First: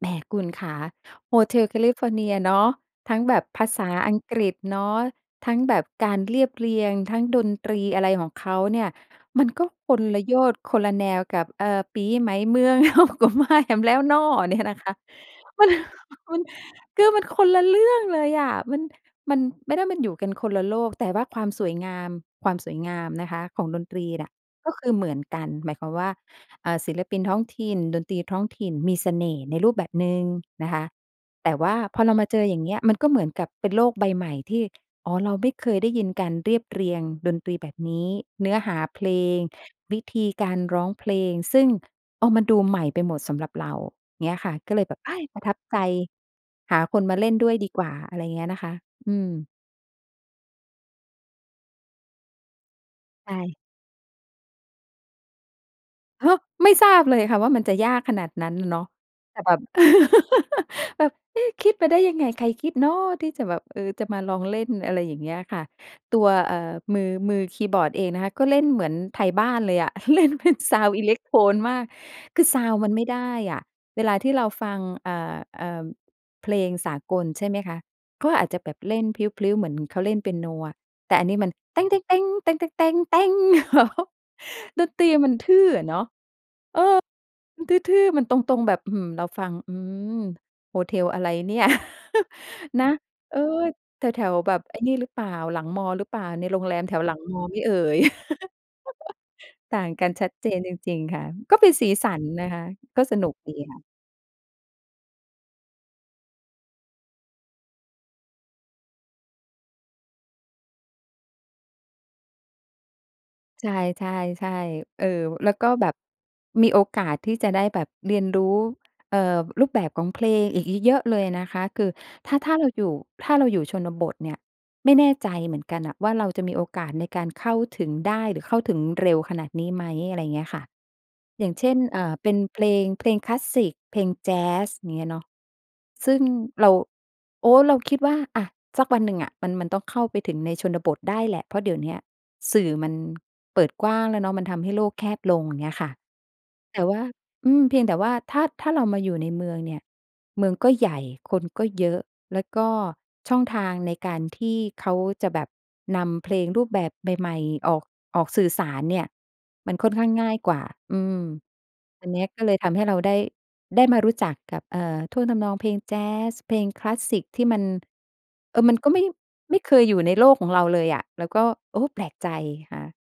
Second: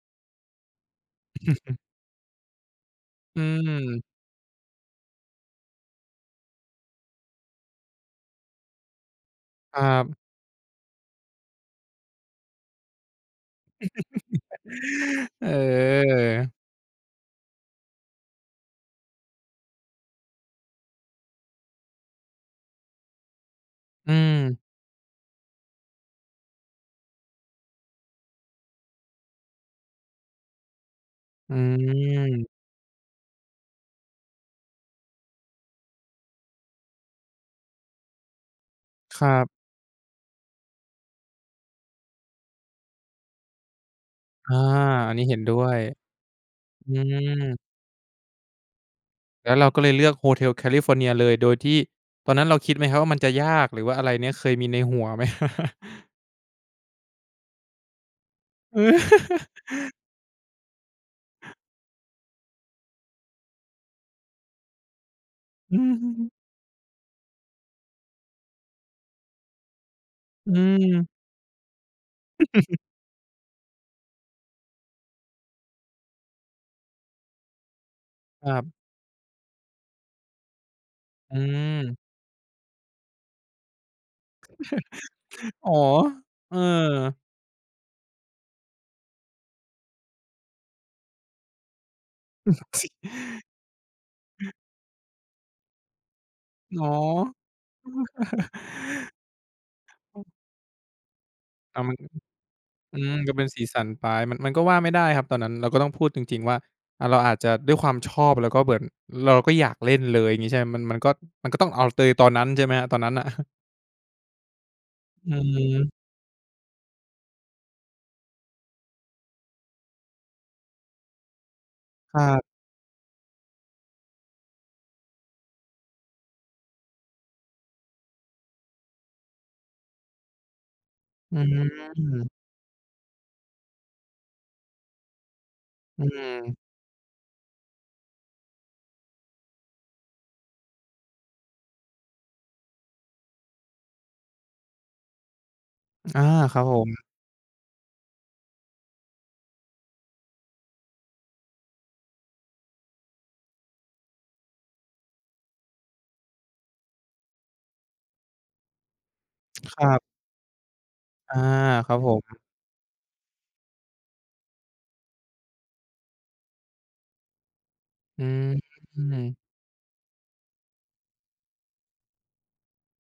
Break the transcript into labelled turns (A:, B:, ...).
A: แหมคุณขา Hotel California เนียเนาะ ทั้งแบ
B: อื
A: บภาษา
B: ม
A: อังกฤษเนาะ ทั้งแบบการเรียบเรียง ทั้งดนตรี อะไรของเขาเนี่ย มันก็
B: ครั
A: คน
B: บ
A: ละโยชน์คนละแนวกับ เออ ปี๋ใหม่เมือง เฮาก็มากันแล้วน้อ เนี่ยนะคะ มัน มัน
B: เออ
A: ก็มันคนละเรื่องเลยอะ มัน มัน ไม่ได้ มันอยู่กันคนละโลก แต่ว่าความสวยงาม ความสวยงามนะคะของดนตรี
B: อื
A: เนี่ย
B: ม
A: ก็คือเหมือนกัน หมายความว่า เอ่อ ศิลปินท้องถิ่น ดนตรีท้องถิ่นมีเสน่ห์ในรูปแบบหนึ่งนะคะ แต
B: อ
A: ่
B: ื
A: ว่าพอเรามาเจอ
B: ม
A: อย่างเงี้ย มันก็เหมือนกับเป็นโลกใบใหม่ที่ อ๋อ เราไม่เคยได้ยินการเรียบเรียงดนตรีแบบนี้ เนื้อหาเพล
B: ครั
A: ง
B: บ
A: วิธีการร้องเพลง ซึ่ง อ้าว มันดูใหม่ไปหมดสำหรับเรา เงี้ย
B: อ
A: ค่ะ
B: า
A: ก็เลยแบบ
B: อ
A: เฮ
B: ัน
A: ่
B: นี
A: ย
B: ้เห็
A: ป
B: น
A: ระท
B: ด้
A: ับ
B: ว
A: ใจ
B: ย
A: หา
B: อื
A: คนมาเล่นด้วย
B: ม
A: ดีกว่า อะไรอย่างเงี้ยนะคะ อื
B: แ
A: ม
B: ล้วเราก็เลยเลือก Hotel California เลยโดยที่ ตอนนั้นเราคิดไหมครับว่ามันจ
A: ใ
B: ะย
A: ช่
B: าก หรือว่าอะไรเนี้ยเคยมีในหัวไหม?
A: อ้าว ไม่ทราบเลยค่ะว่ามันจะยากขนาดนั้นเนาะ แต่แบบ แบบ "เอ๊ะ คิดมาได้ยังไง? ใครคิดเนาะ" ที่จะแบบ เออ จะมาลองเล่น อะไรอย่างเงี้ยค่ะ ตัว เอ่อ มือ มือคีย์บอร์ดเองนะคะ ก็เล่นเหมือนไทยบ้านเลยอะ เล่นเป
B: อ
A: ็น
B: ื
A: ซาวด์ อิ
B: ม
A: เล็กโทนมาก คือซาวด์มันไม่ได้อะ เวลาที่เราฟัง อ่า อ่า เพลงสากล ใช่ไหมคะ ก็อ
B: ค
A: าจ
B: ร
A: จ
B: ั
A: ะ
B: บ
A: แบบเล่นพลิ้ว ๆ เหมือนเขาเล่นเปียโนอะ แต่อัน
B: อ
A: น
B: ื
A: ี้มัน
B: ม
A: ดนตรีมันทื่
B: อ
A: อ
B: ๋อ
A: อะเนาะ
B: เออ
A: เออ มันทื่อ ๆ มันตรง ๆ แบบ อื้อฮือ เราฟัง อืม โฮเทลอะไรเนี่ย นะ เออ แถว ๆ แบบไอ้นี่รึเปล่า หลังมอรึเปล่า ในโรงแร
B: อ
A: ม
B: ๋อ
A: แถวหลังมอไหมเอ่ย ต่างกันชัดเจนจริง ๆ ค่ะ ก็เป็น
B: อา
A: สี
B: มัน
A: สันนะคะ
B: อื
A: ก็
B: ม
A: สนุ
B: ก็
A: ก
B: เป็น
A: ดี
B: สี
A: ค
B: ส
A: ่
B: ั
A: ะ
B: นไป มัน มันก็ว่าไม่ได้ครับตอนนั้น เราก็ต้องพูดจริง ๆ ว่า อา เราอาจจะด้วยความชอบแล้วก็เหมือน เราก็อยากเล่นเลย งี้ใช่ไหม มัน มันก็ มันก็ต้องเอาเตย ตอนนั้น ใช่ไหมครับ? ตอนนั้นน่ะ
A: ใช่ ๆ ๆ เออ
B: อ
A: แล้วก็แบ
B: ืม
A: บมีโอกาสที่จะได้แบบเรียนรู้ เอ่อ รูปแบบของเพลงอีกเยอะ ๆ เลยนะคะ คือ
B: ครั
A: ถ้า
B: บ
A: ถ้าเราอยู่ ถ้าเราอยู่ชนบทเนี่ย ไม่แน่ใจเหมือนกันอะว่าเราจะมีโอกาสในการเข้าถึงได้ หรือเข้าถึงเร็วขนาดนี้ไหม อะไรอย่างเงี้ยค่ะ
B: อื
A: อย่างเช่น เอ่อ เ
B: ม
A: ป็นเพลง เพลงคลาสสิก เพลงแจ๊ส อย่างเงี้ยเนาะ
B: อื
A: ซึ่ง
B: ม
A: เรา โอ้ เราคิดว่า อา สักวันหนึ่งอะมัน มันต้องเข้าไปถึงในชนบทได้แหละ เพราะเดี๋ยวนี้อะสื่อมันเปิดกว้างแล้วเนาะ มันทำให้โลกแคบลง อย่างเงี้ยค่ะ
B: อา ครับผ
A: แต่
B: ม
A: ว่า อืม เพียงแต่ว่าถ้า ถ้าเรามาอยู่ในเมืองเนี่ย เมืองก็ใหญ่ คนก็เยอะ แล้วก็ช่องทางในการที่เขาจะแบบนำเพลงรูปแบบใหม่ ๆ ออก ออกสื่อสารเนี่ย มันค
B: ค
A: ่
B: ร
A: อ
B: ั
A: น
B: บ
A: ข้างง่ายกว่า อืม
B: อา ครับ
A: อั
B: ผ
A: นนี้
B: ม
A: ก็เลยทำให้เราได้ ได้มารู้จักกับ เอ่อ ท่วงทำนองเพลงแจ๊ส เพลงคลาสสิคที่มัน
B: อื
A: เออ มันก็ไม่
B: ม
A: ไม่เคยอยู่ในโลกของเราเลยอะ แล้วก็ โอ้ แปลกใจค่ะ